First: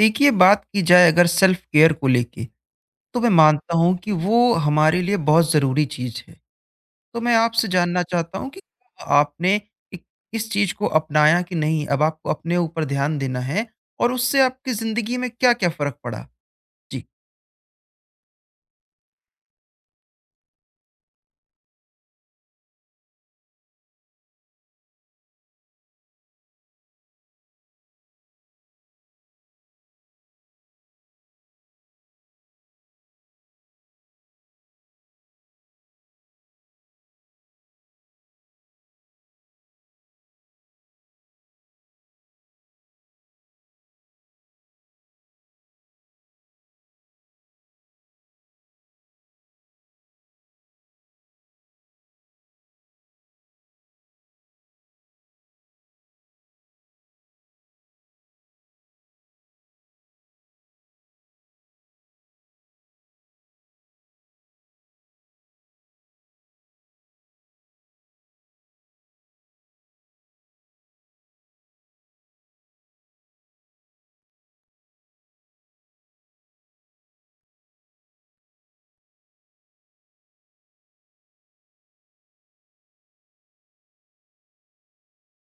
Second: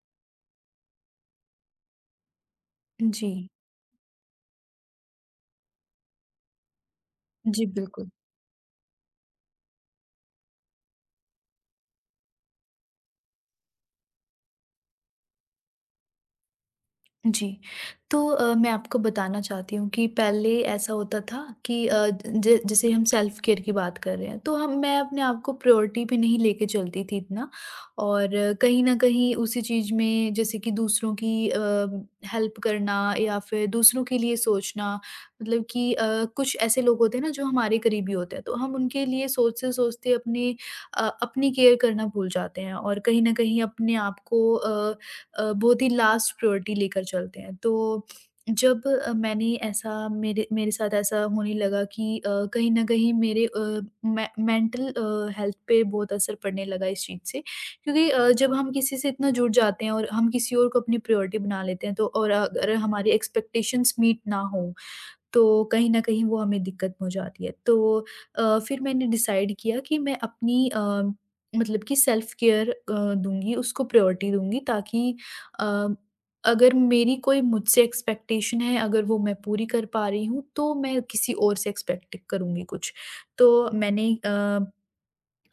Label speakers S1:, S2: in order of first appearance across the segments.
S1: देखिए, बात की जाए अगर सेल्फ केयर को लेके, तो
S2: जी,
S1: मैं मानता हूँ कि वो हमारे लिए बहुत ज़रूरी चीज़ है। तो मैं
S2: जी,
S1: आपसे जानना
S2: बिल्कुल।
S1: चाहता हूँ कि आपने इ इस चीज़ को अपनाया कि नहीं, अब आपको अपने ऊपर ध्यान देना है और उससे आपकी ज़िंदगी में क्या-क्या फ़र्क पड़ा? जी।
S2: जी, तो मैं आपको बताना चाहती हूँ कि पहले ऐसा होता था कि अ, ज जैसे हम सेल्फ केयर की बात कर रहे हैं, तो हम मैं अपने आप को प्रायोरिटी पे नहीं लेके चलती थी इतना। और कहीं न कहीं उसी चीज़ में जैसे कि दूसरों की हेल्प करना या फिर दूसरों के लिए सोचना। मतलब कि कुछ ऐसे लोग होते हैं ना, जो हमारे करीबी होते हैं, तो हम उनके लिए सोचते-सोचते अपनी केयर करना भूल जाते हैं और कहीं न कहीं अपने आप को बहुत ही लास्ट प्रायोरिटी लेकर चलते हैं। तो जब अ, मैंने ऐसा मेरे मेरे साथ ऐसा होने लगा कि कहीं न कहीं मेरे अ, मैं मेंटल हेल्थ पे बहुत असर पड़ने लगा इस चीज़ से, क्योंकि जब हम किसी से इतना जुड़ जाते हैं और हम किसी और को अपनी प्रायोरिटी बना लेते हैं, तो और अगर हमारी एक्सपेक्टेशंस मीट ना हो, तो कहीं न कहीं वो हमें दिक्कत पहुँचाती है। तो फिर मैंने डिसाइड किया कि मैं मतलब कि सेल्फ केयर दूँगी, उसको प्रायोरिटी दूँगी, ताकि अ, अगर मेरी कोई मुझसे एक्सपेक्टेशन है, अगर वो मैं पूरी कर पा रही हूँ, तो मैं किसी और से एक्सपेक्ट करूँगी कुछ। तो मैंने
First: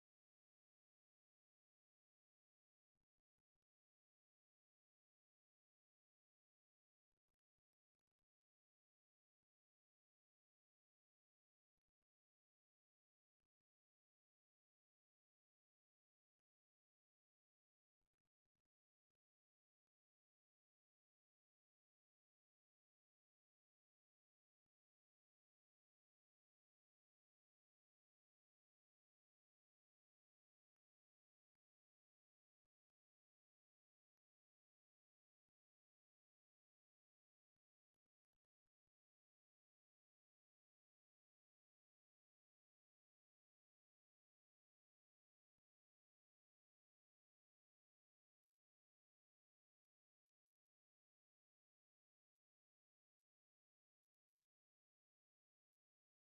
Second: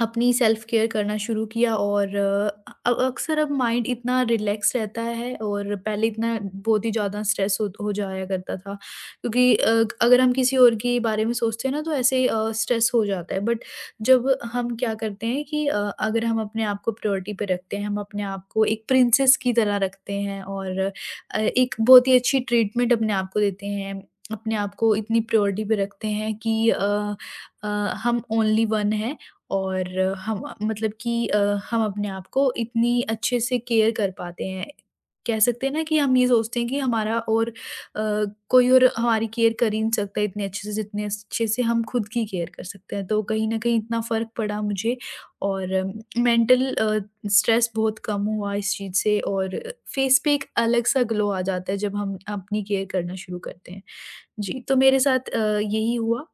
S2: अपनी सेल्फ केयर करना शुरू किया और अक्सर अब माइंड इतना रिलैक्स रहता है, और पहले इतना बहुत ही ज़्यादा स्ट्रेस हो जाया करता था, क्योंकि अगर हम किसी और के बारे में सोचते हैं ना, तो ऐसे स्ट्रेस हो जाता है। बट जब हम क्या करते हैं कि अगर हम अपने आप को प्रायोरिटी पे रखते हैं, हम अपने आप को एक प्रिंसेस की तरह रखते हैं और एक बहुत ही अच्छी ट्रीटमेंट अपने आप को देते हैं, अपने आप को इतनी प्रायोरिटी पे रखते हैं कि अ, हम ओनली वन हैं। और हम मतलब कि हम अपने आप को इतनी अच्छे से केयर कर पाते हैं। कह सकते हैं ना कि हम ये सोचते हैं कि कोई और हमारी केयर कर ही नहीं सकता इतने अच्छे से, जितने अच्छे से हम खुद की केयर कर सकते हैं। तो कहीं न कहीं इतना फ़र्क पड़ा मुझे, और मेंटल स्ट्रेस बहुत कम हुआ इस चीज़ से, और फेस पे एक अलग-सा ग्लो आ जाता है जब हम अपनी केयर करना शुरू करते हैं। जी, तो मेरे साथ यही हुआ।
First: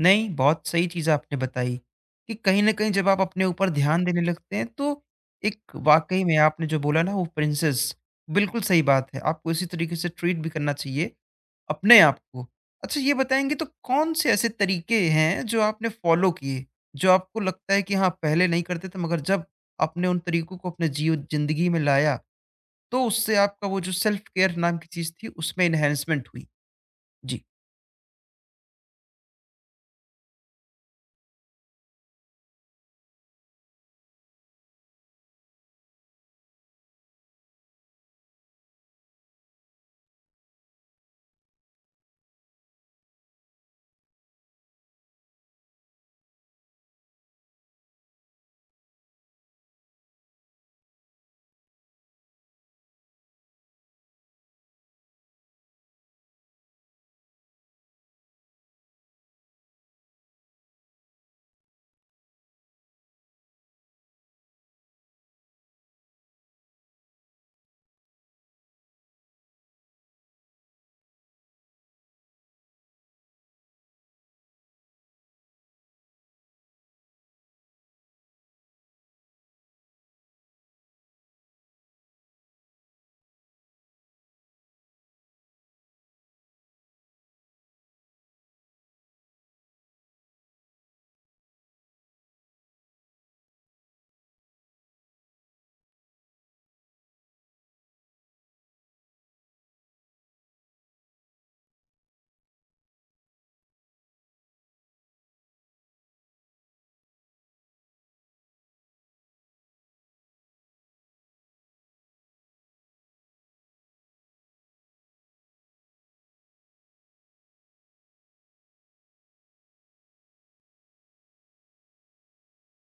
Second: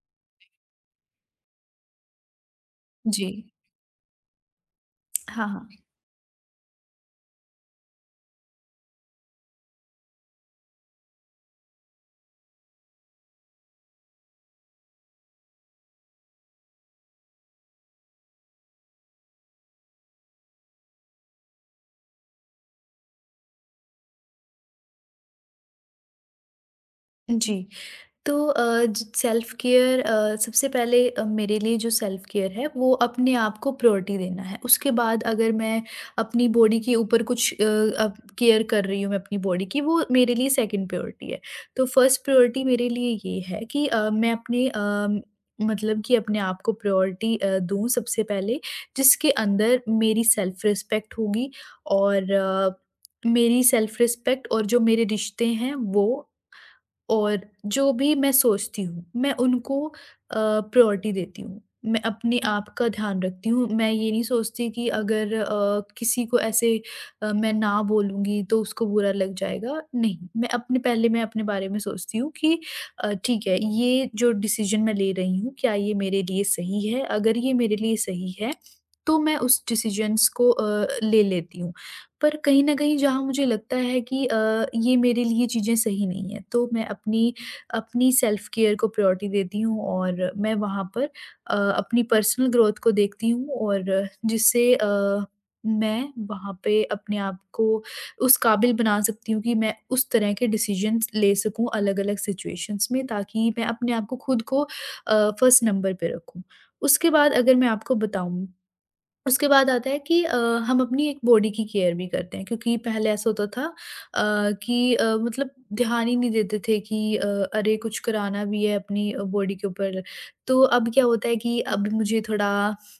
S1: नहीं, बहुत सही चीज़ आपने बताई कि कहीं न कहीं जब आप
S2: जी।
S1: अपने ऊपर ध्यान देने लगते हैं तो
S2: हाँ,
S1: एक
S2: हाँ।
S1: वाक़ई में आपने जो बोला ना, वो प्रिंसेस, बिल्कुल सही बात है। आपको इसी तरीके से ट्रीट भी करना चाहिए अपने आप को। अच्छा, ये बताएँगे तो कौन से ऐसे तरीके हैं जो आपने फ़ॉलो किए, जो आपको लगता है कि हाँ, पहले नहीं करते थे, मगर जब आपने उन तरीकों को अपने जीव ज़िंदगी में लाया, तो उससे आपका वो जो सेल्फ केयर नाम की चीज़ थी उसमें एनहांसमेंट हुई? जी।
S2: जी। तो अ, ज सेल्फ केयर, सबसे पहले मेरे लिए जो सेल्फ केयर है, वो अपने आप को प्रायोरिटी देना है। उसके बाद अगर मैं अपनी बॉडी के ऊपर कुछ अब केयर कर रही हूँ मैं अपनी बॉडी की, वो मेरे लिए सेकंड प्रायोरिटी है। तो फर्स्ट प्रायोरिटी मेरे लिए ये है कि मैं मतलब कि अपने आप को प्रायोरिटी दूँ सबसे पहले, जिसके अंदर मेरी सेल्फ रिस्पेक्ट होगी और मेरी सेल्फ रिस्पेक्ट और जो मेरे रिश्ते हैं वो, और जो भी मैं सोचती हूँ, मैं उनको प्रायोरिटी देती हूँ। मैं अपने आप का ध्यान रखती हूँ। मैं ये नहीं सोचती कि अगर किसी को ऐसे मैं ना बोलूँगी तो उसको बुरा लग जाएगा। नहीं, मैं अपने पहले मैं अपने बारे में सोचती हूँ कि ठीक है, ये जो डिसीज़न मैं ले रही हूँ, क्या ये मेरे लिए सही है? अगर ये मेरे लिए सही है, तो मैं उस डिसीज़न्स को ले लेती हूँ। पर कहीं न कहीं जहाँ मुझे लगता है कि ये मेरे लिए चीज़ें सही नहीं हैं, तो मैं अपनी अपनी सेल्फ केयर को प्रायोरिटी देती हूँ, और मैं वहाँ पर अपनी पर्सनल ग्रोथ को देखती हूँ, और जिससे मैं वहाँ पे अपने आप को उस काबिल बना सकती हूँ कि मैं उस तरह के डिसीज़न्स ले सकूँ अलग-अलग सिचुएशंस में, ताकि मैं अपने आप को खुद को फर्स्ट नंबर पे रखूँ। उसके बाद अगर मैं आपको बताऊँ, उसके बाद आता है कि हम अपनी एक बॉडी की केयर भी करते हैं, क्योंकि पहले ऐसा होता था मतलब ध्यान ही नहीं देते थे कि अरे, कुछ कराना भी है अपनी बॉडी के ऊपर। तो अब क्या होता है, कि अब मुझे थोड़ा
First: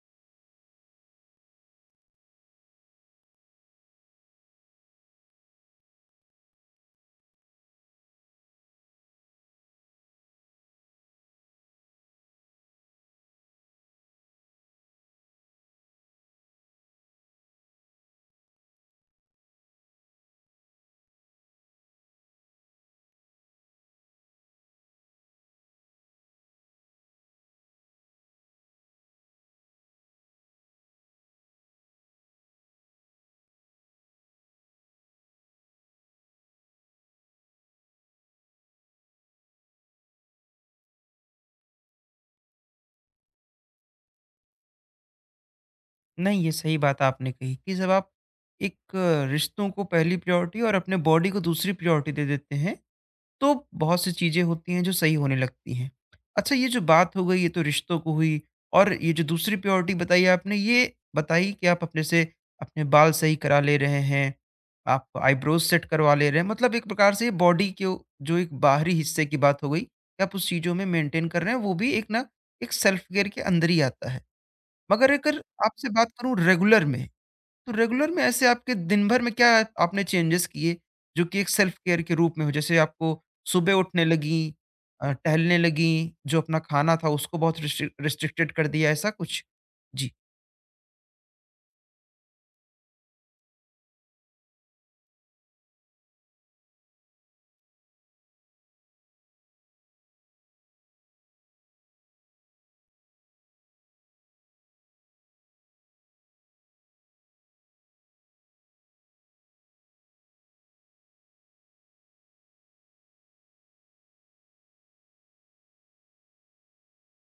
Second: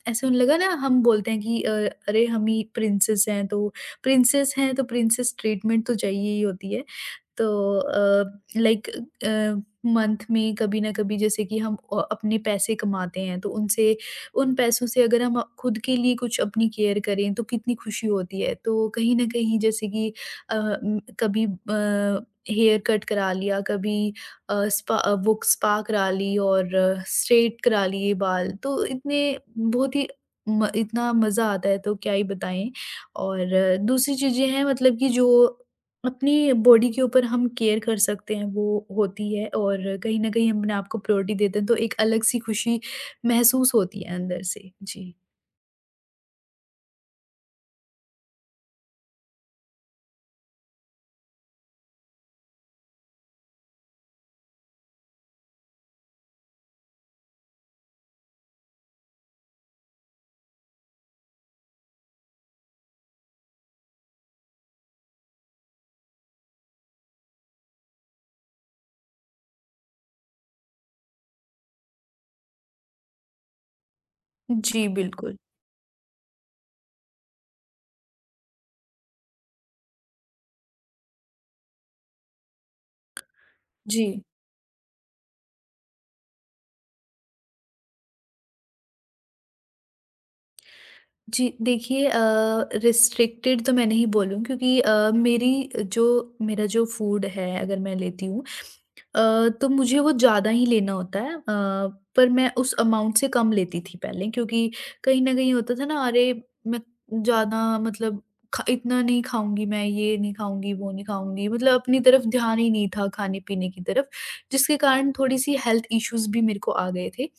S2: ऐसे होने लगा ना, हम बोलते हैं कि अरे हम ही प्रिंसेस हैं, तो प्रिंसेस ट्रीटमेंट तो चाहिए ही होती है। तो अ, लाइक मंथ में कभी ना कभी, जैसे कि हम अपने पैसे कमाते हैं, तो उनसे उन पैसों से अगर हम खुद के लिए कुछ अपनी केयर करें तो कितनी खुशी होती है, तो कहीं ना कहीं जैसे कि कभी हेयर कट करा लिया, कभी वो स्पा करा ली और स्ट्रेट करा लिए बाल, तो इतने बहुत ही इतना मज़ा आता है, तो क्या ही बताएं। और दूसरी चीज़ें हैं, मतलब कि जो अपनी बॉडी के ऊपर हम केयर कर सकते हैं वो होती है, और कहीं न कहीं हम अपने आप को प्रायोरिटी देते हैं तो एक अलग-सी खुशी महसूस होती है अंदर से। जी।
S1: नहीं, ये सही बात आपने कही कि जब आप एक रिश्तों को पहली प्रायोरिटी और अपने बॉडी को दूसरी प्रायोरिटी दे देते हैं, तो बहुत सी चीज़ें होती हैं जो सही होने लगती हैं। अच्छा, ये जो बात हो गई ये तो रिश्तों को हुई, और ये जो दूसरी प्रायोरिटी बताई आपने, ये बताई कि आप अपने से अपने बाल सही करा ले रहे हैं, आप आईब्रोज़ सेट करवा ले रहे हैं, मतलब एक प्रकार से ये बॉडी के जो एक बाहरी हिस्से की बात हो गई, कि आप उस चीज़ों में मेंटेन कर रहे हैं, वो भी एक ना एक सेल्फ केयर के अंदर ही आता है।
S2: जी,
S1: मगर
S2: बिल्कुल।
S1: अगर आपसे बात करूँ रेगुलर में, तो रेगुलर में ऐसे आपके दिन भर में क्या आपने चेंजेस किए, जो कि एक सेल्फ केयर के रूप में हो? जैसे आपको सुबह उठने
S2: जी।
S1: लगीं, टहलने लगीं, जो अपना खाना था उसको बहुत रिस्ट्रिक्टेड कर दिया, ऐसा कुछ? जी।
S2: जी, देखिए रिस्ट्रिक्टेड तो मैं नहीं बोलूँ, क्योंकि मेरी जो मेरा जो फूड है, अगर मैं लेती हूँ तो मुझे वो ज़्यादा ही लेना होता है, पर मैं उस अमाउंट से कम लेती थी पहले, क्योंकि कहीं न कहीं होता था ना, अरे! मैं ज़्यादा मतलब ख इतना नहीं खाऊँगी मैं, ये नहीं खाऊँगी, वो नहीं खाऊँगी, मतलब अपनी तरफ ध्यान ही नहीं था खाने-पीने की तरफ, जिसके कारण थोड़ी-सी हेल्थ इश्यूज़ भी मेरे को आ गए थे।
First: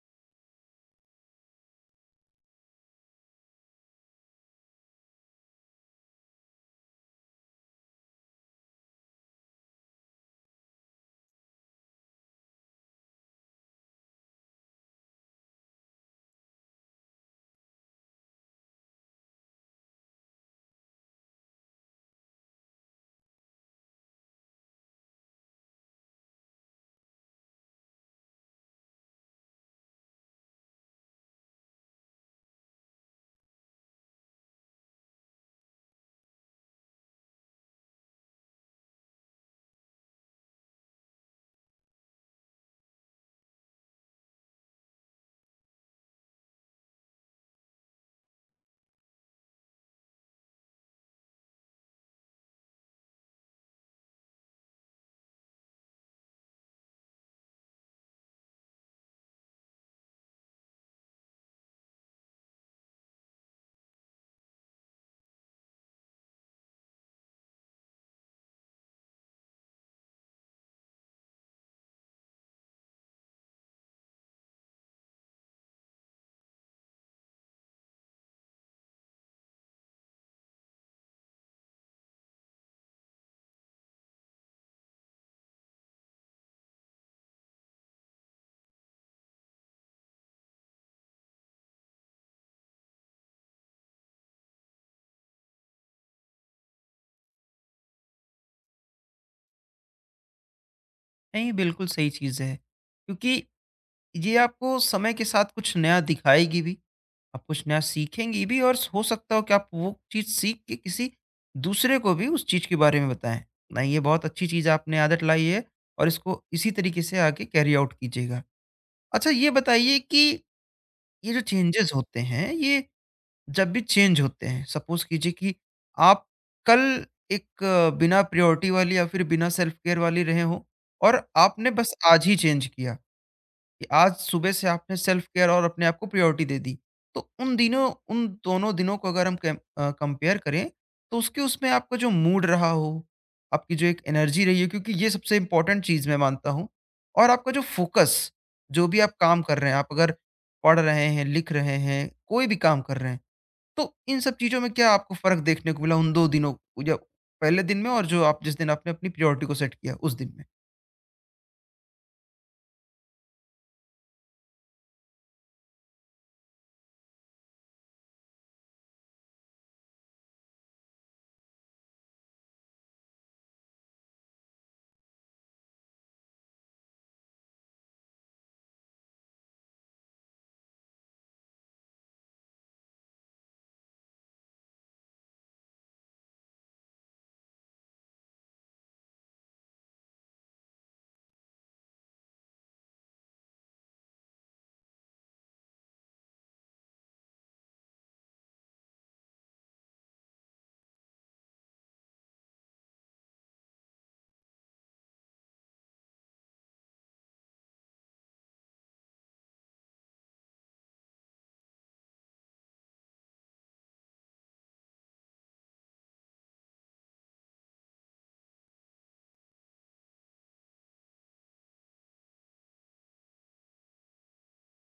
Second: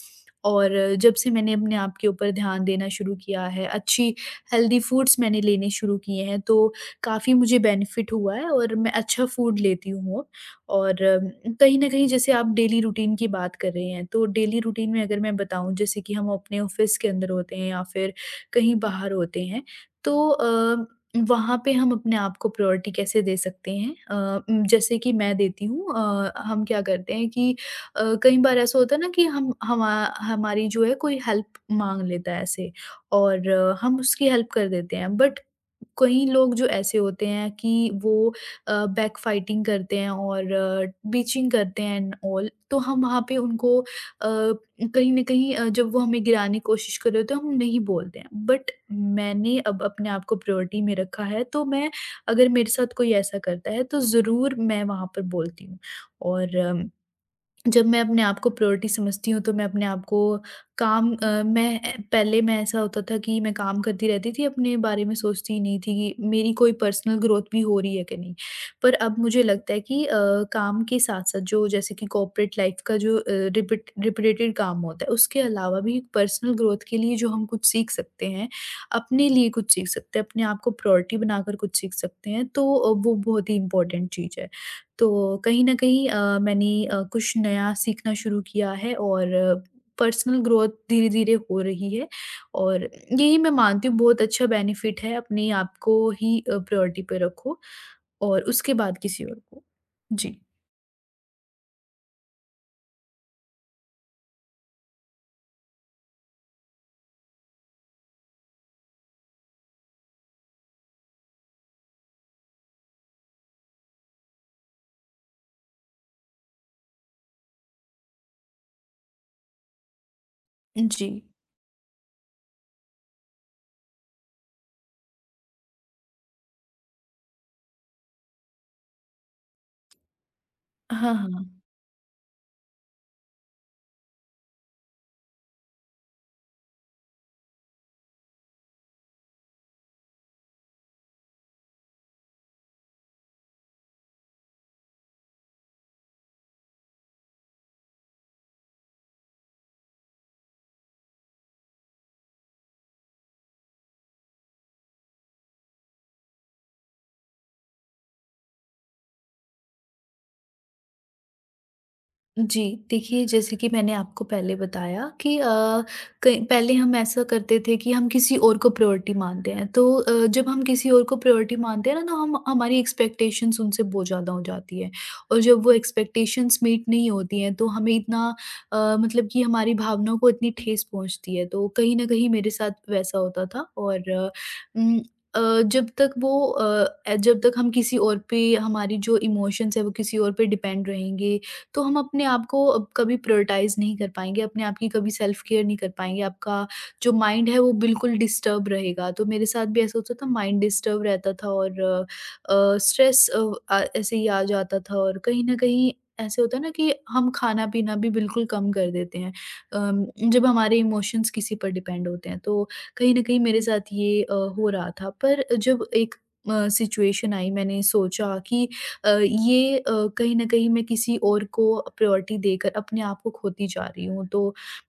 S2: और जब से मैंने अपने आप के ऊपर ध्यान देना शुरू किया है, अच्छी हेल्दी फूड्स मैंने लेने शुरू किए हैं, तो काफ़ी मुझे बेनिफिट हुआ है और मैं अच्छा फूड लेती हूँ अब। और कहीं न कहीं जैसे आप डेली रूटीन की बात कर रहे हैं, तो डेली रूटीन में अगर मैं बताऊँ, जैसे कि हम अपने ऑफ़िस के अंदर होते हैं या फिर कहीं बाहर होते हैं, तो वहाँ पे हम अपने आप को प्रायोरिटी कैसे दे सकते हैं? जैसे कि मैं देती हूँ, हम क्या करते हैं कि कई बार ऐसा होता है ना, कि हम हमा हमारी जो है, कोई हेल्प माँग लेता है ऐसे, और हम उसकी हेल्प कर देते हैं। बट कई लोग जो ऐसे होते हैं कि वो बैकफाइटिंग करते हैं और बीचिंग करते हैं एंड ऑल। तो हम वहाँ पे उनको, कहीं न कहीं, जब वो हमें गिराने की कोशिश कर रहे होते हैं, हम नहीं बोलते हैं। बट मैंने अब अपने आप को प्रायोरिटी में रखा है, तो मैं, अगर मेरे साथ कोई ऐसा करता है, तो ज़रूर मैं वहाँ पर बोलती हूँ। और जब मैं अपने आप को प्रायोरिटी समझती हूँ, तो मैं अपने आप को काम अ, मैं अ, पहले मैं ऐसा होता था कि मैं काम करती रहती थी, अपने बारे में सोचती ही नहीं थी कि मेरी कोई पर्सनल ग्रोथ भी हो रही है कि नहीं। पर अब मुझे लगता है कि काम के साथ साथ, जो जैसे कि कॉर्पोरेट लाइफ का जो रिपीटेड काम होता है, उसके अलावा भी पर्सनल ग्रोथ के लिए जो हम कुछ सीख सकते हैं, अपने लिए कुछ सीख सकते हैं, अपने आप को प्रायोरिटी बनाकर कुछ सीख सकते हैं, तो वो बहुत ही इंपॉर्टेंट चीज़ है। तो कहीं न कहीं मैंने कुछ नया सीखना शुरू किया है, और पर्सनल ग्रोथ धीरे-धीरे हो रही है, और यही मैं मानती हूँ बहुत अच्छा बेनिफिट है, अपने आप को ही प्रायोरिटी पे रखो और उसके बाद किसी और को। जी।
S1: नहीं, बिल्कुल सही चीज़ है। क्योंकि ये आपको समय के साथ कुछ नया दिखाएगी भी, आप कुछ नया सीखेंगी भी, और हो सकता हो कि आप वो चीज़ सीख के किसी दूसरे को भी उस चीज़ के बारे में बताएँ। नहीं, ये बहुत अच्छी चीज़ आपने आदत लाई है, और इसको इसी तरीके से आगे कैरी आउट कीजिएगा। अच्छा, ये बताइए कि
S2: जी।
S1: ये जो चेंजेज़ होते हैं, ये जब भी चेंज होते हैं, सपोज़ कीजिए कि आप कल एक बिना प्रायोरिटी वाली या फिर बिना सेल्फ केयर वाली रहे हों,
S2: हाँ,
S1: और
S2: हाँ।
S1: आपने बस आज ही चेंज किया। कि आज सुबह से आपने सेल्फ केयर और अपने आप को प्रायोरिटी दे दी। तो उन दिनों, उन दोनों दिनों को अगर हम कम कंपेयर करें, तो उसके उसमें आपका जो मूड रहा हो, आपकी जो एक एनर्जी रही है, क्योंकि ये सबसे इम्पोर्टेंट चीज़ मैं मानता हूँ, और आपका जो फोकस, जो भी आप काम कर रहे हैं, आप अगर पढ़ रहे हैं, लिख रहे हैं, कोई भी काम कर रहे हैं, तो इन सब चीज़ों में क्या आपको फ़र्क देखने को मिला उन 2 दिनों, या पहले दिन में और जो आप जिस दिन आपने अपनी प्रायोरिटी को सेट किया उस दिन में?
S2: जी, देखिए, जैसे कि मैंने आपको पहले बताया कि कई पहले हम ऐसा करते थे कि हम किसी और को प्रायोरिटी मानते हैं। तो जब हम किसी और को प्रायोरिटी मानते हैं ना, तो हम हमारी एक्सपेक्टेशंस उनसे बहुत ज़्यादा हो जाती है। और जब वो एक्सपेक्टेशंस मीट नहीं होती हैं, तो हमें इतना मतलब कि हमारी भावनाओं को इतनी ठेस पहुँचती है। तो कहीं न कहीं मेरे साथ वैसा होता था। और उम, जब तक हम किसी और पे हमारी जो इमोशंस हैं, वो किसी और पे डिपेंड रहेंगे, तो हम अपने आप को अब कभी प्रायोरिटाइज़ नहीं कर पाएँगे, अपने आप की कभी सेल्फ केयर नहीं कर पाएँगे, आपका जो माइंड है वो बिल्कुल डिस्टर्ब रहेगा। तो मेरे साथ भी ऐसा होता था, माइंड डिस्टर्ब रहता था, और स्ट्रेस अ, आ ऐसे ही आ जाता था, और कहीं न कहीं ऐसे होता है ना कि हम खाना-पीना भी बिल्कुल कम कर देते हैं। अम, जब हमारे इमोशंस किसी पर डिपेंड होते हैं, तो कहीं न कहीं मेरे साथ ये हो रहा था। पर जब एक सिचुएशन आई, मैंने सोचा कि अ, ये अ, कहीं न कहीं मैं किसी और को प्रायोरिटी देकर अपने आप को खोती जा रही हूँ। तो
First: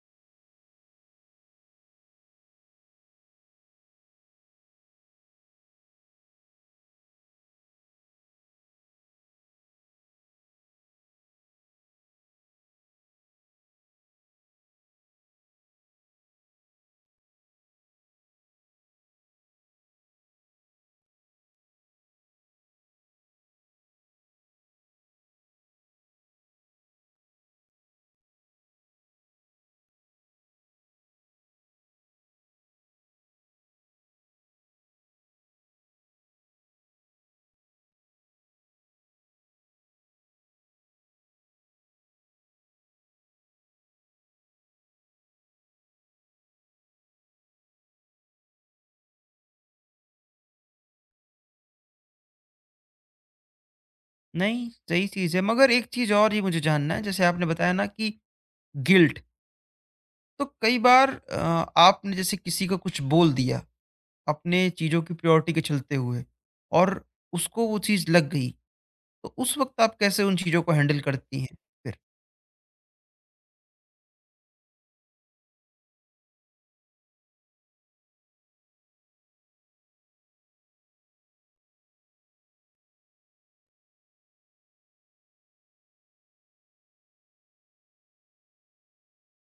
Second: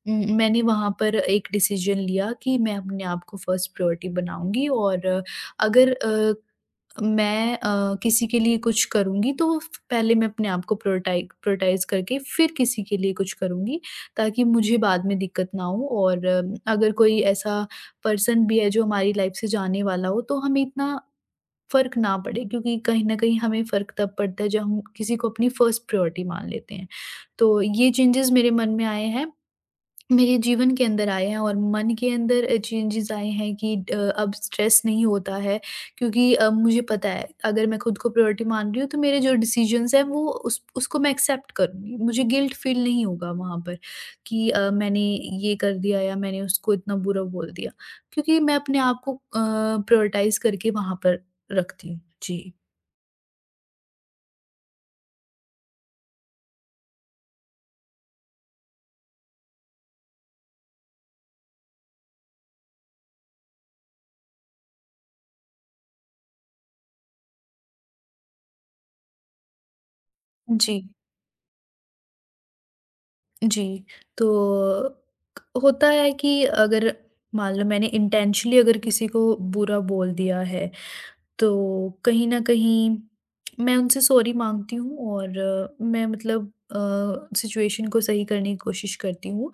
S2: मैंने वहाँ पर एक डिसीज़न लिया कि मैं अपने आप को फर्स्ट प्रायोरिटी बनाऊँगी और अगर मैं किसी के लिए कुछ करूँगी तो वो फ पहले मैं अपने आप को प्रायोरटाइज़ करके फिर किसी के लिए कुछ करूँगी, ताकि मुझे बाद में दिक्कत ना हो और अगर कोई ऐसा पर्सन भी है जो हमारी लाइफ़ से जाने वाला हो, तो हमें इतना फ़र्क ना पड़े, क्योंकि कहीं न कहीं हमें फ़र्क तब पड़ता है जब हम किसी को अपनी फर्स्ट प्रायोरिटी मान लेते हैं। तो ये चेंजेज़ मेरे मन में आए हैं। मेरे जीवन के अंदर आए हैं और मन के अंदर चेंजेस आए हैं कि अब स्ट्रेस नहीं होता है, क्योंकि अब मुझे पता है अगर मैं खुद को प्रायोरिटी मान रही हूँ तो मेरे जो डिसीजंस हैं वो उस उसको मैं एक्सेप्ट करूँगी। मुझे गिल्ट फील नहीं होगा वहाँ पर कि मैंने ये कर दिया या मैंने उसको इतना बुरा बोल दिया, क्योंकि मैं अपने आप को प्रायोरिटाइज़ करके वहाँ पर रखती हूँ। जी।
S1: नहीं, सही चीज़ है। मगर एक चीज़ और ये मुझे जानना है, जैसे आपने बताया ना कि गिल्ट, तो कई बार आपने जैसे किसी को कुछ बोल दिया, अपने चीज़ों की प्रायोरिटी के चलते हुए, और उसको वो चीज़ लग गई, तो उस वक़्त आप कैसे उन चीज़ों को
S2: जी।
S1: हैंडल करती हैं फिर?
S2: जी, तो होता है कि अगर मान लो मैंने इंटेंशनली अगर किसी को बुरा बोल दिया है, तो कहीं न कहीं मैं उनसे सॉरी माँगती हूँ और मैं मतलब सिचुएशन को सही करने की कोशिश करती हूँ।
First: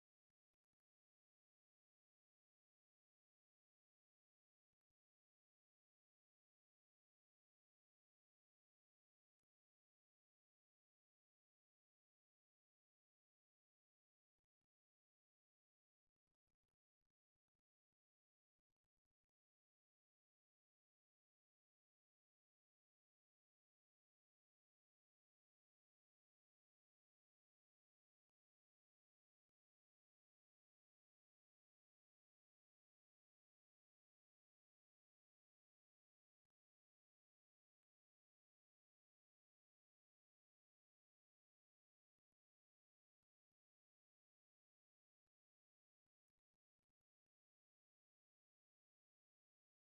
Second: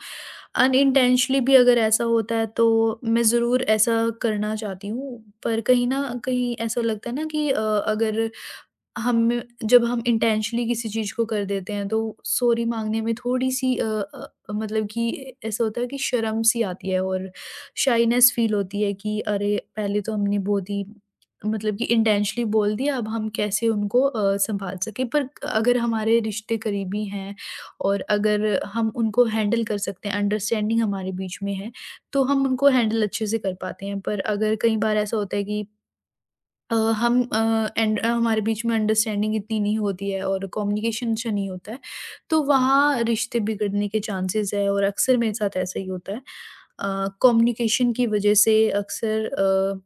S2: अनइंटेंशनली भी अगर ऐसा होता है तो मैं ज़रूर ऐसा करना चाहती हूँ, पर कहीं न कहीं ऐसा लगता है ना कि अगर हम जब हम इंटेंशनली किसी चीज़ को कर देते हैं तो सॉरी माँगने में थोड़ी-सी मतलब कि ऐसा होता है कि शर्म सी आती है और शाइनेस फ़ील होती है कि अरे! पहले तो हमने बहुत ही मतलब कि इंटेंशनली बोल दिया, अब हम कैसे उनको सँभाल सकें। पर अगर हमारे रिश्ते करीबी हैं और अगर हम उनको हैंडल कर सकते हैं, अंडरस्टैंडिंग हमारे बीच में है, तो हम उनको हैंडल अच्छे से कर पाते हैं। पर अगर कई बार ऐसा होता है कि एंड हमारे बीच में अंडरस्टैंडिंग इतनी नहीं होती है और कम्युनिकेशन अच्छा नहीं होता है, तो वहाँ रिश्ते बिगड़ने के चांसेस है और अक्सर मेरे साथ ऐसा ही होता है। कम्युनिकेशन की वजह से अक्सर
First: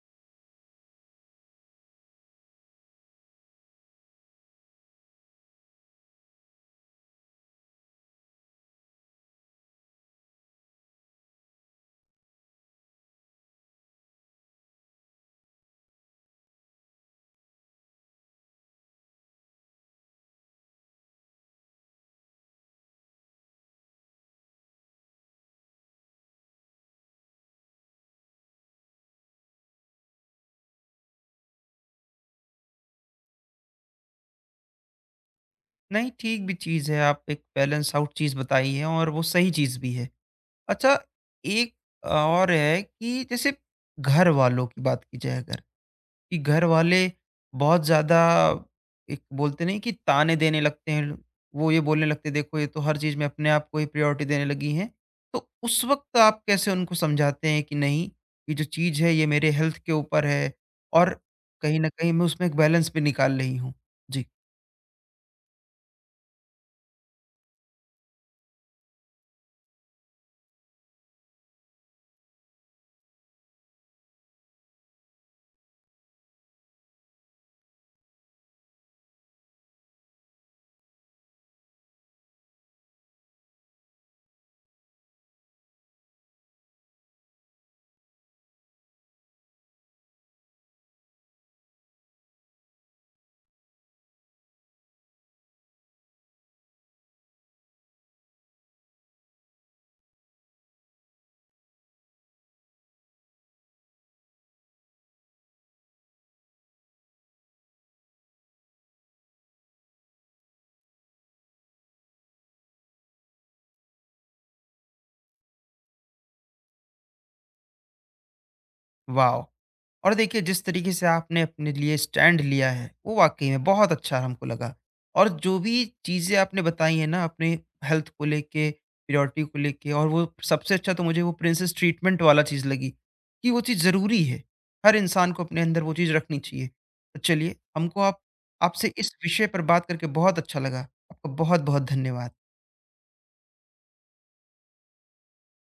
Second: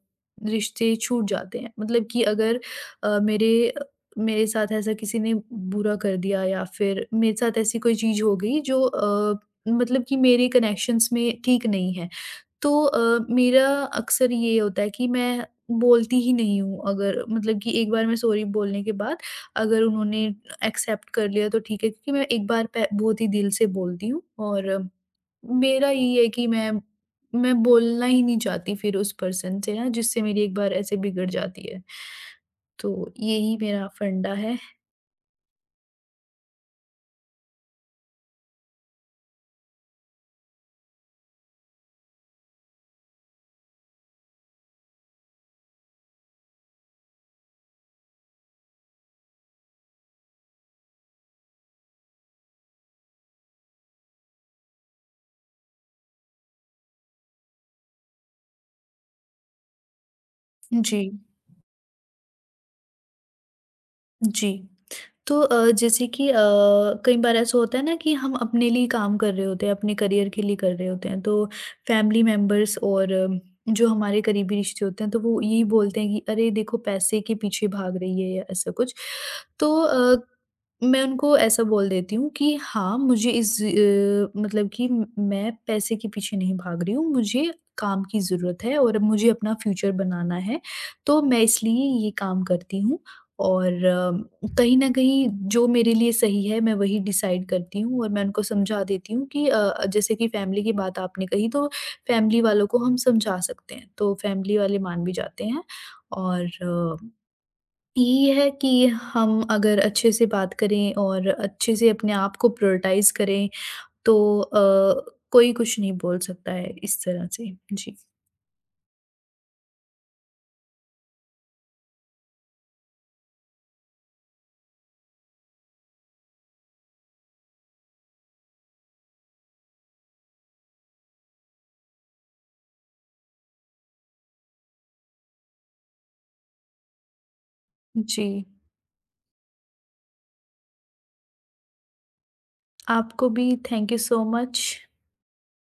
S2: रिश्ते छूट जाते हैं। मतलब कि अगर अ, मेरे अ, मेरे साथ ऐसा किसी ने बुरा कर दिया या फिर मेरे साथ ऐसी कोई चीज़ हो गई जो मतलब कि मेरे कनेक्शंस में ठीक नहीं है। तो मेरा अक्सर ये होता है कि मैं बोलती ही नहीं हूँ, अगर मतलब कि एक बार मैं सॉरी बोलने के बाद अगर उन्होंने एक्सेप्ट कर लिया तो ठीक है, क्योंकि मैं एक बार पह बहुत ही दिल से बोलती हूँ और मेरा ये है कि मैं बोलना ही नहीं चाहती फिर उस पर्सन से ना जिससे मेरी एक बार ऐसे बिगड़ जाती है। तो यही मेरा फंडा है।
S1: नहीं, ठीक भी चीज़ है, आप एक बैलेंस आउट चीज़ बताई है, और वो सही चीज़ भी है। अच्छा, एक और है कि जैसे घर वालों की बात की जाए अगर, कि घर वाले बहुत ज़्यादा एक बोलते नहीं कि ताने देने लगते हैं। वो ये बोलने लगते हैं, देखो ये तो हर चीज़ में अपने आप को ही प्रायोरिटी देने लगी हैं। तो उस वक़्त आप कैसे उनको समझाते हैं कि नहीं, ये जो चीज़ है ये मेरे हेल्थ के ऊपर है,
S2: जी,
S1: और कहीं न कहीं मैं उसमें एक बैलेंस भी निकाल रही हूँ? जी,
S2: जी। तो जैसे कि कई बार ऐसा होता है ना कि हम अपने लिए काम कर रहे होते हैं, अपने करियर के लिए कर रहे होते हैं, तो फैमिली मेंबर्स और जो हमारे करीबी रिश्ते होते हैं, तो वो यही बोलते हैं कि अरे देखो पैसे के पीछे भाग रही है या ऐसा कुछ। तो मैं उनको ऐसा बोल देती हूँ कि हाँ, मुझे मतलब कि म मैं पैसे के पीछे नहीं भाग रही हूँ, मुझे काम की ज़रूरत है और मुझे अपना फ्यूचर बनाना है, तो मैं इसलिए ये काम करती हूँ। और कहीं न कहीं जो मेरे लिए सही है मैं वही डिसाइड करती हूँ और मैं उनको समझा देती हूँ कि जैसे कि फैमिली की बात आपने कही तो फैमिली वालों को हम समझा सकते हैं, तो फैमिली वाले मान भी जाते हैं। और यही है कि हम अगर अच्छे से बात करें और अच्छे से अपने आप को प्रायोरिटाइज़ करें तो कोई कुछ नहीं बोल सकता है इस तरह से। जी।
S1: वाओ! और देखिए, जिस तरीके से आपने अपने लिए स्टैंड लिया है वो वाक़ई में बहुत अच्छा हमको लगा। और जो भी चीज़ें आपने बताई हैं ना अपने हेल्थ को लेके, प्रायोरिटी को लेके, और वो सबसे अच्छा तो मुझे वो प्रिंसेस ट्रीटमेंट वाला चीज़ लगी, कि वो चीज़ ज़रूरी है। हर इंसान को अपने अंदर वो चीज़ रखनी चाहिए। तो चलिए, हमको आप
S2: जी,
S1: आपसे इस विषय पर बात करके बहुत अच्छा लगा। आपका बहुत-बहुत धन्यवाद।
S2: आपको भी थैंक यू सो मच।